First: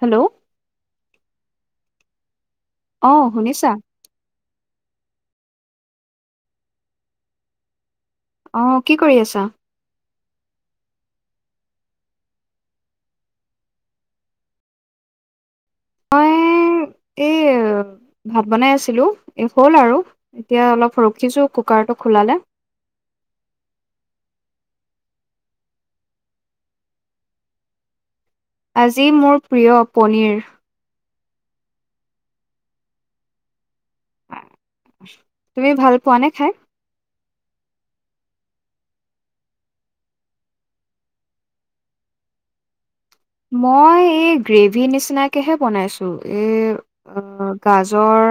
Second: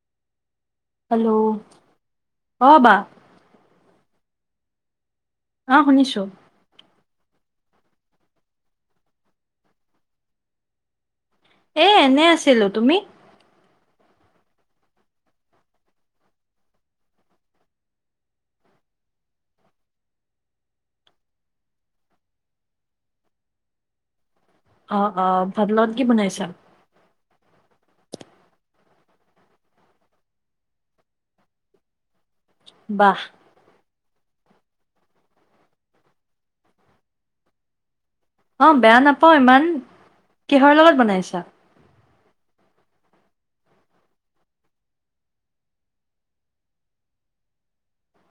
Hello. Hello. অ শুনিছা? আহ শুনিছো। অ কি কৰি আছা? এ এনে আছিলো, তুমি? মই এই ভাত বনাই আছিলো। এই হ'ল আৰু, এতিয়া অলপ ৰখিছোঁ কুকাৰটো খোলালে। আহ আহ ভাতৰ লগত কি বনাইছা? আজি মোৰ প্ৰিয় পনীৰ। বাহ। তুমি ভাল পোৱা নে খাই? অ বেয়া নাপাওঁ ইমান। কিহৰ লগত বনাইছা? মই এই গ্ৰেভি নিচিনাকেহে বনাইছোঁ। এই গাজৰ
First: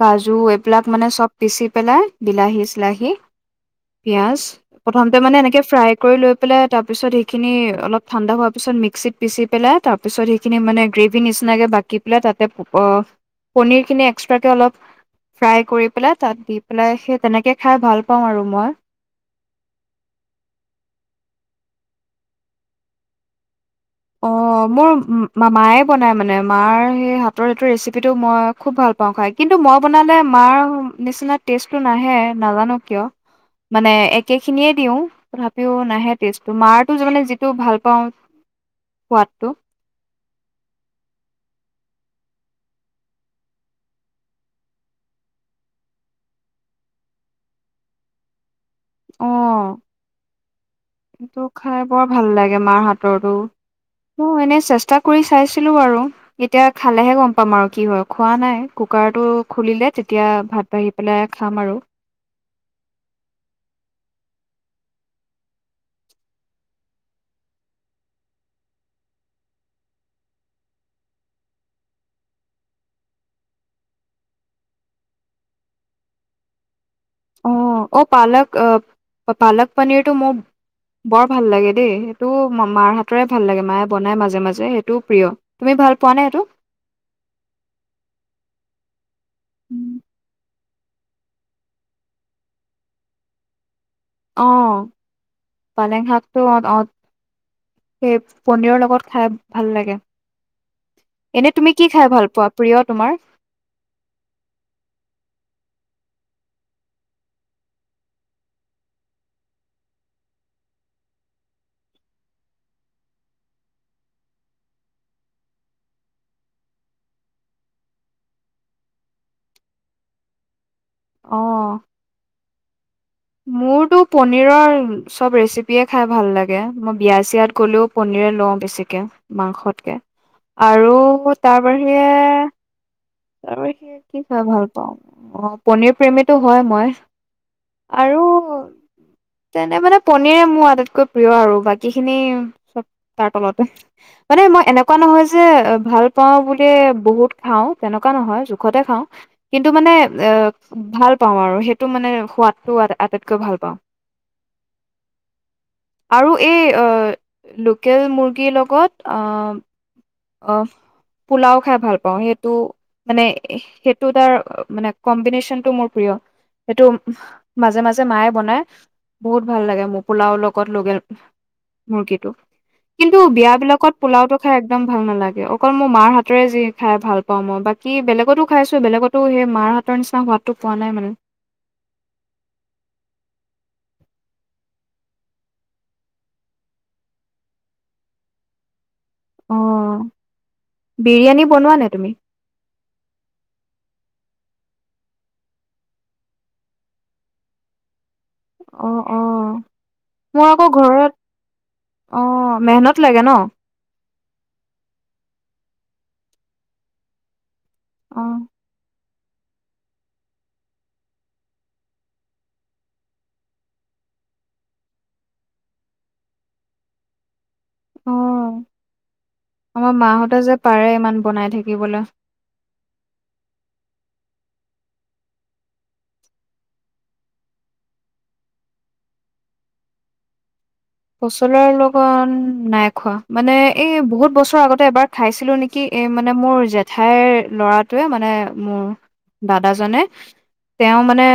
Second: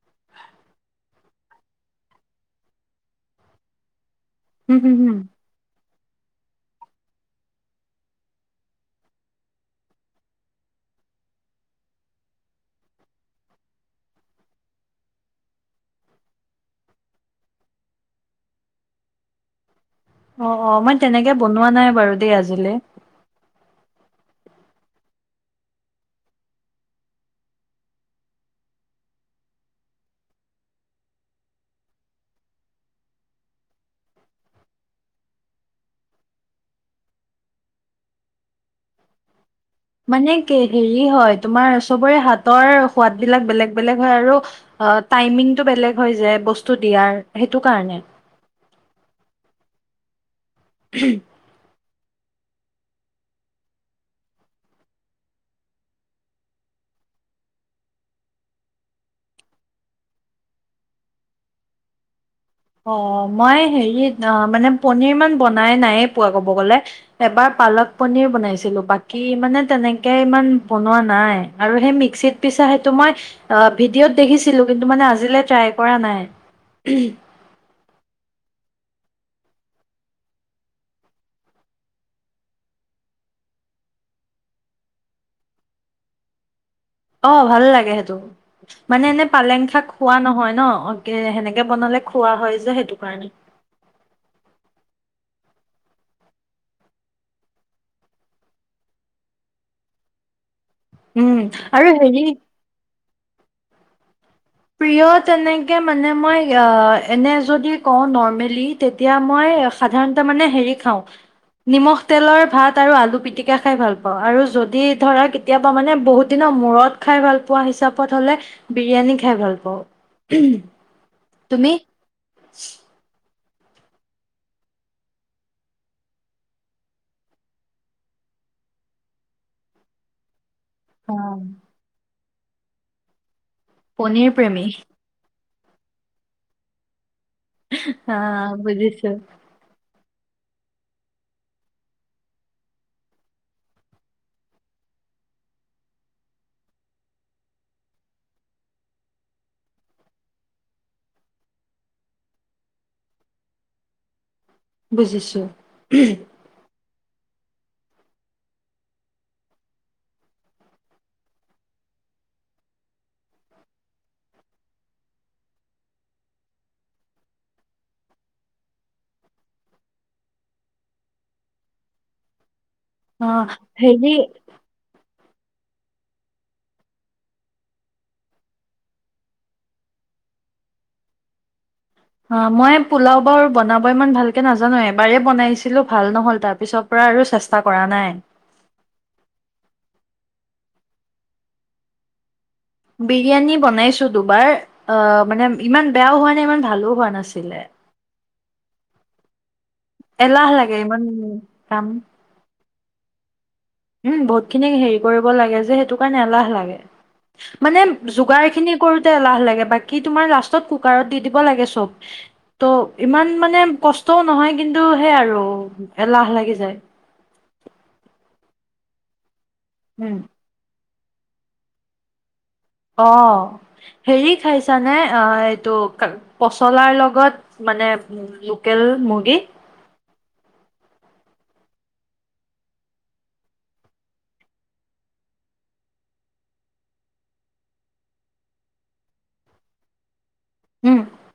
কাজু এইবিলাক মানে চব পিচি পেলাই বিলাহী চিলাহী। পিয়াজ হম হম হম প্ৰথমতে মানে এনেকে ফ্ৰাই কৰি লৈ পেলায় তাৰ পিছত সেইখিনী অলপ ঠাণ্ডা পিছত মিক্সিত পিচি পেলাই, তাৰপিছত সেইখিনি মানে গ্ৰেভি নিচিনকে বাকি পেলাই, তাতে পনিৰখিনি এক্সট্ৰাকে অলপ ফ্ৰাই কৰি পেলাই তাত দি পেলাই সেই তেনেকে খাই ভাল পাওঁ আৰু মই। অ অ মই তেনেকে বনোৱা নাই বাৰু দেই আজিলে। অ মোৰ মায়ে বনায় মানে মাৰ সেই হাতৰটো ৰেচিপিটো মই খুব ভাল পাওঁ খাই। কিন্তু মই বনালে মাৰ নিচিনা টেষ্টটো নাহে। নাজানো কিয়? মানে একেখিনিয়ে দিওঁ তথাপিও নাহে টে মাৰটো যি ভাল পাওঁ। সোৱাদটো। মানে কি সেৰি হয়, তোমাৰ চবৰে হাতৰ সোঁৱাদ বিলাক বেলেগ বেলেগ হয় আৰু, অ টাইমমিং টো বেলেগ বেলেগ হয় যে বস্তু দিয়াৰ। সেইটো কাৰণে। অহ। ত খাই। বৰ ভাল লাগে মাৰ হাতৰতো। ম এনেই চেষ্টা কৰি চাইছিলোঁ আৰু এতিয়া খালেহে গম পাম আৰু কি হয়। খোৱা নাই কুকাৰটো খুলিলে তেতিয়া ভাত বাহি পেলাই খাম আৰু। অ মই হেৰিত মানে পনিৰ ইমান বনাই নাইে পোৱা ক'ব গ'লে এবাৰ পালক পনিৰ বনাইছিলো বাকী মানে তেনেকে ইমান বনোৱা নাই আৰু সেই মিক্সিত পিছা সেইটো মই ভিডিঅ'ত দেখিছিলো কিন্তু মানে আজিলৈ ট্ৰাই কৰা নাই অ অ পালক আহ পালক পনীৰটো মোৰ বৰ ভাল লাগে দেই সেইটো মাৰ হাতৰে ভাল লাগে মায়ে বনাই মাজে মাজে সেইটোও প্ৰিয় তুমি ভাল পোৱা নে এইেইটো অ ভাল লাগে সেইটো মানে এনে পালেং শাক খোৱা নহয় ন অ সেনেকে বনালে খোৱা হয় যে সেইটো কাৰণে অ পালেং শাকটো অ অ সেই পনিৰৰ লগত খাই ভাল লাগে উম এনে তুমি আৰু কি খাই হেৰি ভাল পোৱা প্ৰিয় তোমাৰ প্ৰিয় তেনেকে মানে মই এনে যদি কওঁ নৰ্মেলি তেতিয়া মই সাধাৰণ মানে হে খা নিমখ তেলৰ ভাত আৰু আলু পিটিকা খাই ভাল পাওঁ আৰু যদি ধৰা কেতিয়াবা মানে বহুত দিনৰ মূৰত খাই ভাল প হিচাপত হ'লে বিৰিয়ান খ খাই ভাল পাওঁ। তুমি অ চো [unintelligible] মোৰতো পনীৰৰ সব ৰেচিপিয়ে খাই ভাল লাগে মই বিয়াচিয়াত গ'লেও পনৰে লওঁ বেছিকে মাংসতকে আৰু অ তাৰ বাহিৰে এহ তাৰ স কি পনীৰ খাই প্ৰেমী ভাল পাওঁ অপ পনীৰ প্ৰেমীতো হয় মই হা বুজিছো পনৰে মোৰ আটাইতকৈ প্ৰিয় আৰু বাকী খিনি চব তাৰ তলতে মানে মই এনেকুৱা নহয় যে ভাল পাওঁ বুলিয়ে বহুত খাওঁ তেনেকুৱা নহয় জোখতে খাওঁ কিন্তু মানে এ ভাল পাওঁ আৰু সেইটো মানে সোৱাদ ত আটাইতকৈ ভাল পাওঁ বুজিছোঁ আৰু এই অহ লোকেল মুৰ্গীৰ লগত অ আহ পোলাও খাই ভাল পাওঁ সেইটো মানে সেইটো তাৰ মানে কম্বিনেশচনটো মোৰ প্ৰিয় সেইটো মাজে মাজে মায়ে বনাই বহুত ভাল লাগে মোৰ পোলাও লগত লকেল মুৰ্গীটো কিন্তু অ বিয়া বিলাকত হেৰি পোলাওটো খাই একম ভাল নালাগে অকল মোৰ মাৰ হাতেৰে যি খাই ভাল পাওঁ মই বাকী বেলেগতো খাইছোঁ বেলেগতো সেই মাৰ হাতৰ নিচিনা সোৱাদটো পোৱা নাই মানে মই পোলাও বা বনাব ইমান ভালকে নাজানো এবাৰেই বনাইছিলোঁ ভাল নহ'ল তাৰপিছৰ পৰা আৰু চেষ্টা কৰা নাই অঁ বিৰিয়ানী বনোৱা নে তুমি বিৰিয়ানী বনাইছো দুবাৰ মানে ইমান বেয়াও হোৱা নাই ইমান ভালো হোৱা নাছিলে অ অ মোৰ এলাহ আকৌ লাগে ইমান ঘৰত কাম অ মেহনত লাগে ন উম বহুত খিনি হেৰি কৰিব লাগে যে সেইটো কাৰণে এলাহ লাগে মানে অ যোগাৰ খিনি কৰো তে এলাহ লাগে বাকী তোমাৰ লাষ্টত কুকাৰত দি দিব লাগে চব ত' ইমান মানে কষ্টও নহয় কিন্তু সেই আৰু এলাহ লাগি যায়। অহ আমাৰ উম মাহঁতে যে পাৰে ইমান বনাই থাকিবলে অ হেৰি খাইছানে এইটো পচলাৰ লগত মানে লোকেল মুৰ্গী ফচলাৰ লগত নাই খোৱা মানে এই বহুত বছৰ আগতে এবাৰ খাইছিলো নেকি এই মানে মোৰ জেঠাইৰ ল'ৰাটোৱে মানে মোৰ দাদাজনে। তেওঁ উম, মানে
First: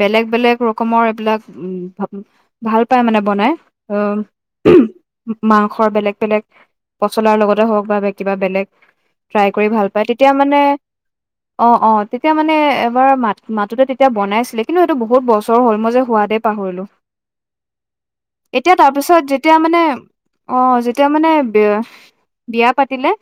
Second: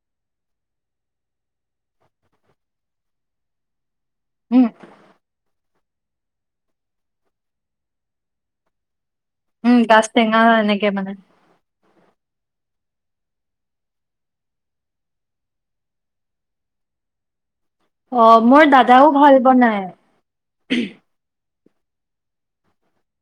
বেলেগ বেলেগ ৰকমৰ এইবিলাক, উম ভাল পাই মানে বনাই। অ, উম, মা সৰ বেলেগ বেলেগ, পচলাৰ লগতে হওক বা কিবা বেলেগ ট্ৰাই কৰি উম, ভাল গাজ পায় তেতিয়া টেঙা মানে, এনেকে মানে। অ অ। তেতিয়া মানে, এবাৰ মাত মাতোঁতে তেতিয়া বনাইছিলে কিন্তু সেইটো বহুত বছৰ হ'ল মই যে সোৱাদেই পাহৰিলোঁ। অ' মোৰ এতিয়া দাদাও তাৰপিছত ভাল যেতিয়া বনাই। মানে, অ যেতিয়া মানে বিয়, বিয়া পাতিলে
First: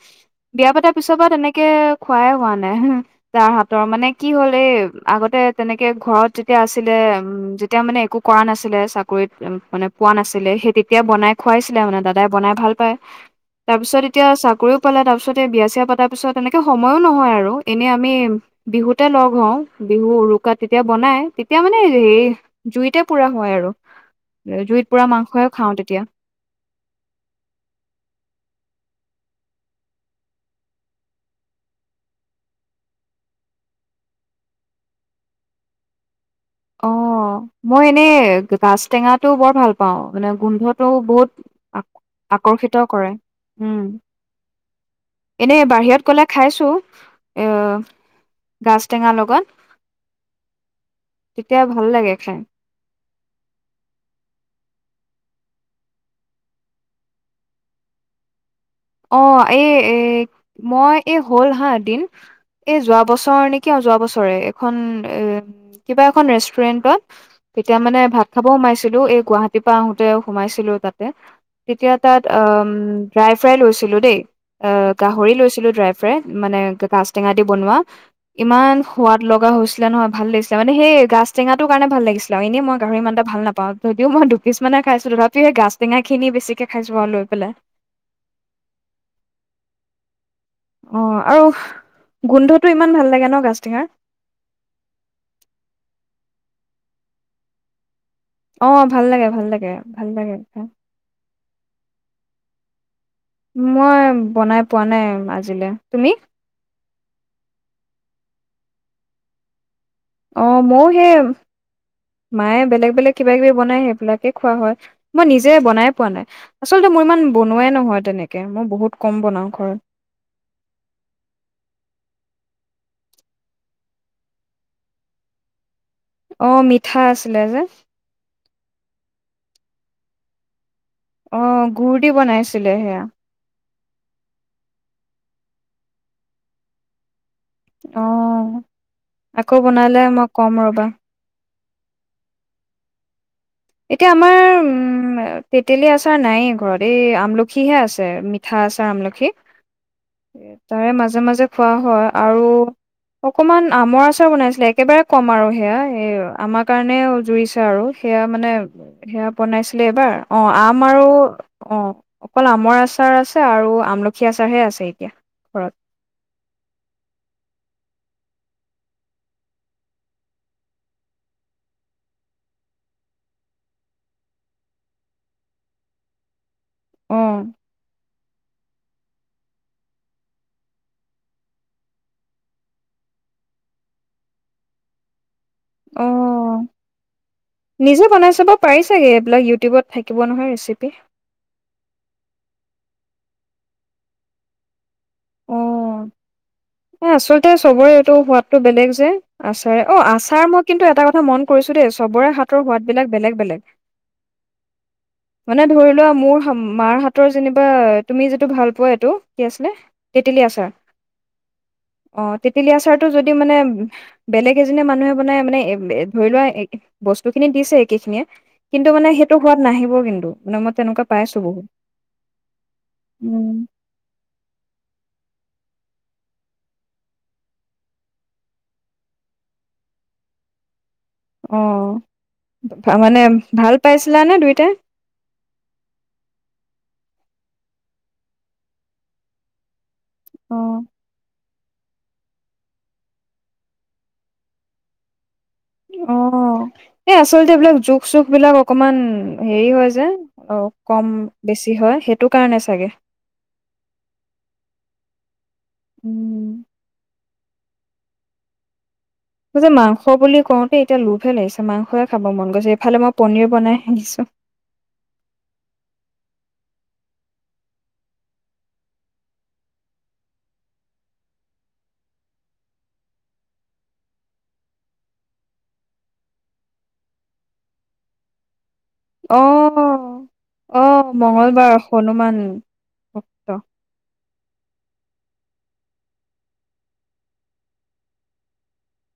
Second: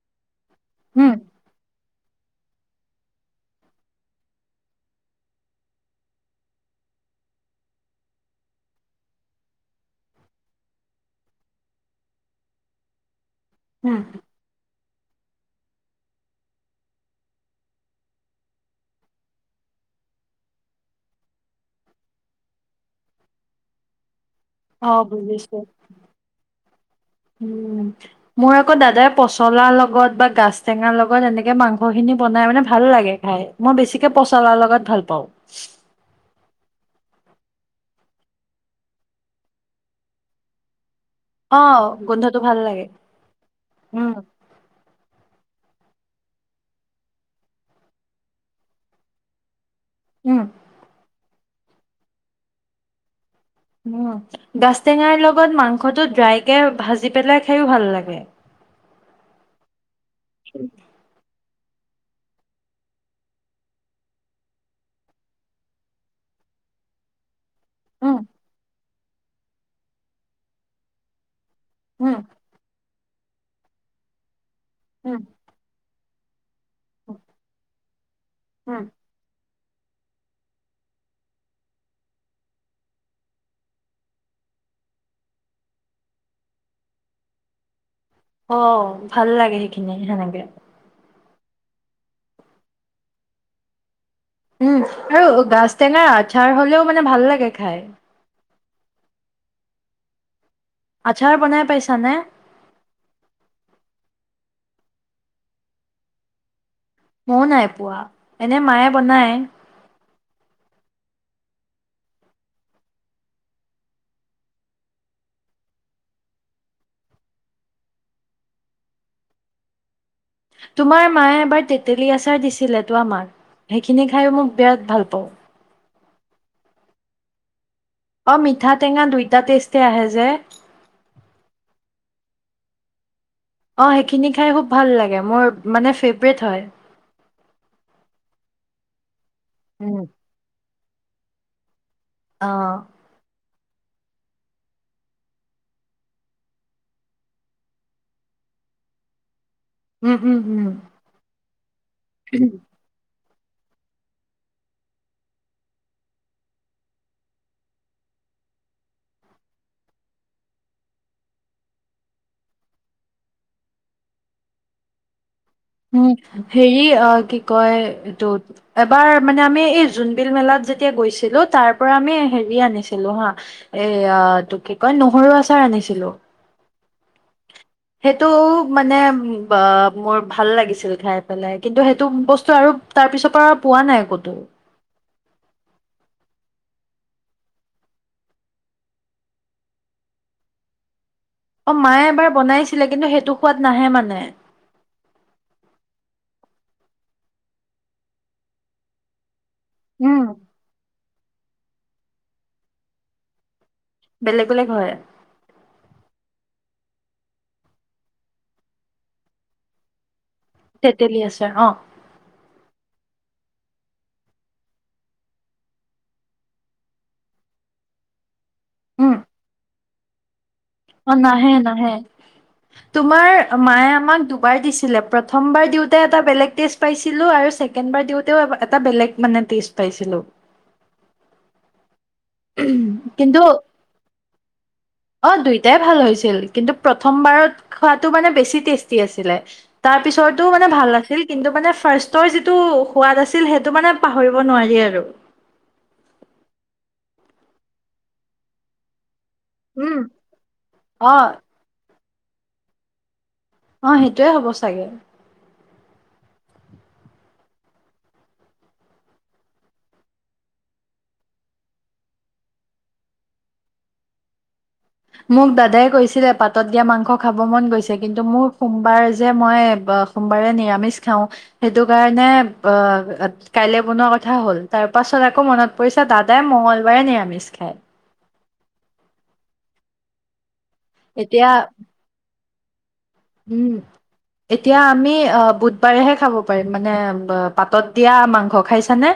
বিয়া পতাৰ উম। পিছৰ পৰা তেনেকে খুৱাই হোৱা নাই হ, তাৰ হাতৰ মানে কি হ'ল এই আগতে তেনেকে ঘৰত যেতিয়া আছিলে, উম যেতিয়া মানে একো কৰা নাছিলে চাকৰিত মানে পোৱা নাছিলে সেই তেতিয়া বনাই খোৱাইছিলে মানে দাদাই বনাই ভাল পায় উম, তাৰপিছত এতিয়া চাকৰিও পালা তাৰ পিছতে বিয়া চিয়া পতাৰ পিছত এনেকে সময়ো নহয় আৰু এনে আমি বিহুতে লগ হওঁ বিহু উৰুকাত তেতিয়া বনাই, তেতিয়া মানে সেই জুইতে পুৰা হয় আৰু। জুইত অ পুৰা মাংসই বুজিছো, খাওঁ তেতিয়া উম মোৰ আকৌ দাদাৰ পচলাৰ লগত বা গাজ টেঙাৰ লগত এনেকে মাংসখিনি বনাই মানে ভাল লাগে খাই, মই বেছিকে পচলাৰ লগত ভাল পাওঁ। অ, মই এনেই গাজ টেঙাটো বৰ ভাল পাওঁ মানে গোন্ধ বহুত অ গোন্ধটো ভাল আকৰ্ষিত লাগে কৰে, উম। এনেই বাহিৰত গ'লে খাইছো, এ গাজ টেঙা লগত উম। তেতিয়া ভাল লাগে খায়। গাজ টেঙাৰ লগত মাংসটো ড্ৰাইকে ভাজি পেলাই খায়ো ভাল লাগে। অ, এই এ, মই এই হ'ল হা দিন, এ যোৱা বছৰ নেকি অ যোৱা বছৰে এখন এ কিবা এখন ৰেষ্টুৰেন্টত তেতিয়া মানে উম ভাত খাব সোমাইছোঁ। ছিলো এই গুৱাহাটীৰ পৰা আহোতে সোমাইছিলো তাতে তেতিয়া তাত উম ৰা ফ্ৰাই লৈছিলো দেই। অ উম গাহৰি লৈছিলো ড্ৰাই ফ্ৰে মানে গাছ টেঙা দি বনোৱা ইমান উম সোৱাদ লগা হৈছিল আছিলে নহয় ভাল লাগে মানে সেই গাছ টেঙাটো কাৰনে ভাল লাগিছিল আৰু এনেই মই গাহৰি ইমান এ ভাল নাপাওঁ, যদিও মই দুপিছ মানে খাইছিলো তথাপি সেই গাছ টেঙা খিনি বেছিকে খাইছো আৰু লৈ পেলাই অ ভাল লাগে সেইখিনি সেনেকে অ আৰু, গোন্ধটো ইমান ভাল লাগে ন গাছ টেঙাৰ উম আৰু গাছ টেঙাৰ আচাৰ হলেও মানে ভাল লাগে খাই। অ ভাল লাগে, ভাল লাগে ভাল লাগে। আচাৰ বনাই পাইছানে। মই বনাই পোৱা নাই আজিলৈ তুমি। মইও নাই পোৱা এনে মায়ে বনায়। অ মইও সেই মায়ে বেলেগ বেলেগ কিবা কিবি বনাই সেইবিলাকে খোৱা হয় ।মই নিজে বনাই পোৱা নাই আচলতে মোৰ ইমান বনোৱাই নহয় তেনেকে মই বহুত কম বনাওঁ ঘৰত। তোমাৰ মায়ে এবাৰ তেতেলী আচাৰ দিছিল তো আমাক সেইখিনি খায়ো মোক বিৰাট ভাল পাওঁ। অ মিঠা আছিলে যে। অ মিঠা টেঙা দুইটা টেষ্টে আহে যে। আহ ঘুুৰ দি বনাইছিলে সেয়া। অ সেইখিনি খাই খুব ভাল লাগে মোৰ মানে ফেভৰেট হয়। আহ। আকৌ বনালে উম। মই ক'ম ৰ'বা। আহ। এতিয়া আমাৰ উম তেতেলী আচাৰ নাই ঘৰত এই আমলখিহে আছে মিঠা আচাৰ আমলখি। উম উম উম তাৰে মাজে মাজে। খোৱা হয় আৰু। অকমান আমৰ আচাৰ বনাইছিলে একেবাৰে কম আৰু সেয়া এই আমাৰ কাৰণে জুৰিছে আৰু সেয়া। মানে সেয়া বনাইছিলে এইবাৰ অঁ আম আৰু অঁ অকল আমৰ আচাৰ আছে আৰু আমলখি আচাৰহে আছে এতিয়া।। ঘৰত উম সেৰি কি কয়।। এইটো এবাৰ মানে আমি এই জোনবিল মেলাত যেতিয়া গৈছিলো তাৰ পৰা আমি হেৰি আনিছিলো হা এটো কি কয় নহৰু আচাৰ আনিছিলো।। উম।। সেইটো মানে মোৰ ভাল লাগিছিল খাই পেলাই কিন্তু সেইটো বস্তু আৰু তাৰ পিছৰ পৰা পোৱা নাই ক'তো অ নিজে বনাই চাব পাৰিছাগে এইবিলাক ইউটিউবত থাকিব নহয় ৰেচিপি অ মায়ে এবাৰ বনাইছিলে কিন্তু সেইটো সোৱাদ নাহে মানে অ এ আচলতে চবৰে এইটো সোৱাদটো বেলেগ যে আচাৰে অ উম। আচাৰ মই কিন্তু এটা কথা মন কৰিছো দেই, চবৰে হাতৰ সোৱাদ বিলাক বেলেগ বেলেগ বেলেগ বেলেগ হয়। মানে ধৰি লোৱা মোৰ মাৰ হাতৰ যেনিবা তুমি যিটো ভাল পোৱা এইটো কি আছিলে। তেতেলী তেতেলী আছে অঁ তেতেলি আচাৰটো যদি মানে বেলেগ এজনীয়ে মানুহে বনাই মানে ধৰি লোৱা বস্তু খিনি দিছে একে খিনিয়ে কিন্তু মানে সেইটো সোৱাদ নাহিব। কিন্তু।। মানে মই তেনেকুৱা অঁ পাইছো নাহে বহুত নাহে তোমাৰ উম মায়ে আমাক দুবাৰ দিছিলে।। প্ৰথমবাৰ দিওঁতে এটা বেলেগ টেষ্ট পাইছিলোঁ আৰু ছেকেণ্ড বাৰ দিওঁতেও এটা বেলেগ মানে টেষ্ট পাইছিলোঁ।। অঁ কিন্তু নে দুইটাই অ দুইটাই ভাল হৈছিল কিন্তু প্ৰথম বাৰত খোৱাটো মানে বেছি টেষ্টি আছিলে। তাৰ পিছতো অ মানে ভাল আছিল কিন্তু মানে ফাৰ্ষ্টৰ যিটো সোৱাদ আছিল সেইটো মানে পাহৰিব নোৱাৰি আৰু।। অঁ এই আচলতে এইবিলাক জোখ চুখ বিলাক অকমান। হেৰি হয় উম যে অ কম অ বেছি হয় সেই সেটো কাৰণে চাগে অ সেইটোৱে হ'ব চাগে উম যে মাংস বুলি কওঁতে এতিয়া লোভহে লাগিছে মাংসে খাব মন গৈছে এইফালে মই পনীৰ বনাই আহিছো মোক দাদাই কৈছিলে পাতত দিয়া মাংস খাব মন গৈছে কিন্তু মোৰ সোমবাৰ যে মই সোমবাৰে নিৰামিষ খাওঁ সেইটো কাৰণে আহ কাইলৈ বনোৱা কথা হ'ল তাৰ পাছত আকৌ মনত পৰিছে দাদাই মঙ্গলবাৰে নিৰামিষ খায় অহ অ এতিয়া মঙ্গলবাৰ হনুমান ভক্ত উম এতিয়া আমি বুধবাৰেহে খাব পাৰিম মানে পাতত দিয়া মাংস খাইছানে?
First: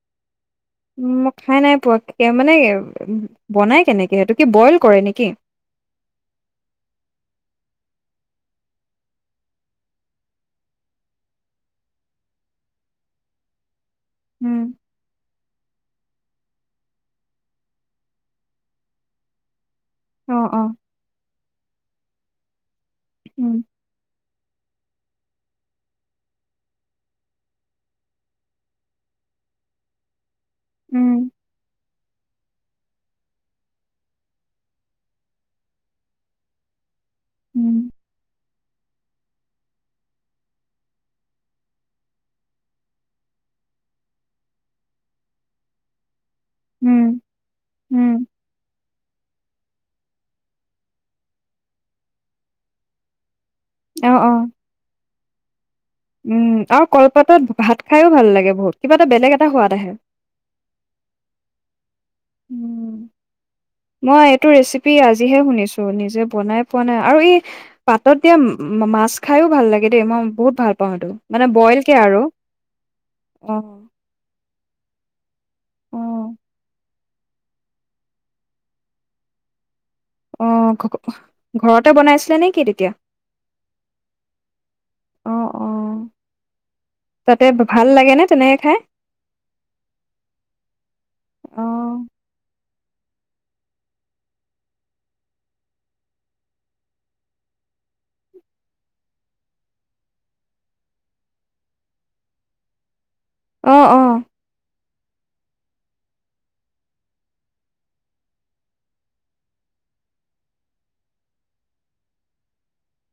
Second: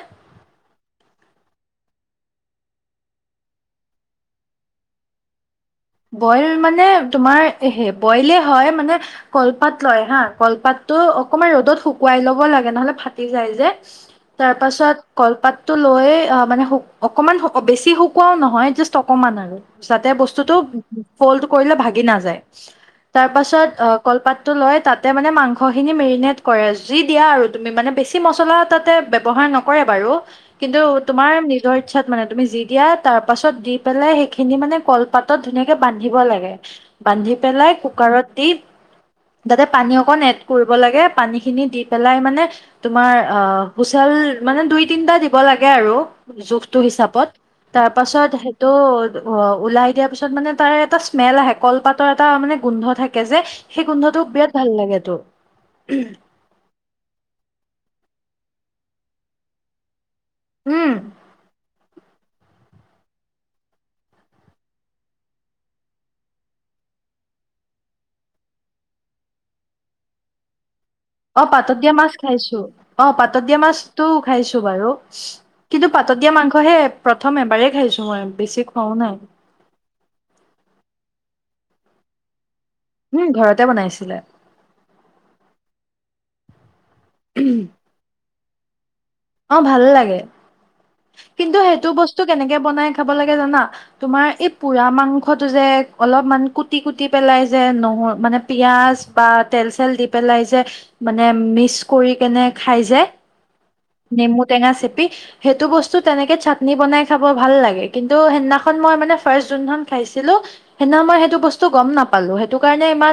উ ম খাই নাই পোৱা মানে বনাই কেনেকে সেইটো কি বইল কৰে নেকি বইল মানে তোমাৰে বইলে হয় মানে কলপাত লয় হা কলপাততটো অকমান ৰ'দত শুকুৱাই লব লাগে নহলে ফাটি যায় যে তাৰ উম, পাছত কলপাততটো লৈ আহ মানে অকমান বেছি শুকোৱাও নহয় জাষ্ট অকমান আৰু যাতে অ', বস্তুতটো অ', ফল্ড কৰিলে ভাগি নাযায় তাৰ উম, পাছত অ কলপাত তাতে লৈ মানে মাংস খিনি মেগনেত কৰে যি দিয়া আৰু তুমি মানে বেছি মছলা তাতে ব্যৱহাৰ নকৰে বাৰু কিন্তু উম, তোমাৰ নিজৰ ইচ্ছাত মানে তুমি যি দিয়া তাৰ পাছত দি পেলাই সেইখিনি মানে কলপাতত ধুনীয়াকে বান্ধিব লাগে বান্ধি পেলাই উম, কুকাৰত দি তাতে পানী অকণ এড কৰিব লাগে পানী খিনি দি পেলাই মানে তোমাৰ আহ হুচেল মানে দুই তিনটা দিব লাগে আৰু জোখটো উম, হিচাপত তাৰ উম, পাছত স ত' অ ওলাই দিয়া পিছত তত মানে তাৰ এটা স্মেল আহে কলপাতৰ এটা মানে গোন্ধ থাকে যে সেই অ', গোন্ধটোক অ', বিৰাট ভাল লাগেত তো উম আৰু কলপাতত ভাত খাইও ভাল লাগে বহুত কিবা এটা বেলেগ এটা সোৱাদ আহে উম উম মই এইটো ৰেচিপি আজিহে শুনিছো নিজে বনাই পোৱা নাই আৰু এই পাতত দিয়া মাছ খাইও ভাল লাগে দেই মই বহুত ভাল পাওঁ এইটো অ মানে পাতত বইল কে দিয়া মাছ আৰু খাইছো অ পাতত দিয়া মাছতটো খাইছো অ পাতত দিয়া মাংস হে প্ৰথম এবাৰ খাইছো মই বেছি খোৱাও নাই অ ঘ ঘৰতে বনাইছিলে নে কিয়া উম ঘৰতে বনাইছিলে অ অ তাতে ভাল লাগে নে তেনে হে? অ ভাল লাগে। কিন্তু অ সেইটো বস্তু কেনেকে বনাই খাব লাগে জানা, তোমাৰ এই পোৰা মাংসটো যে অলপমান কুটি কুটি পেলাই যে নহৰু মানে পিঁযাজ বা তেল চেল দি পেলাই যে মানে মিক্স কৰি কেনে খাই যে অ অ নিমু টেঙা চিপি সেইটো বস্তু তেনেকে চাটনি বনাই খাব ভাল লাগে কিন্তু সেইদিনাখন মই মানে ফাৰ্ষ্ট যোনদিনা খন খাইছিলো, সেইদিনা মই সেইটো বস্তু গম নাপালো সেইটো কাৰণে ইমান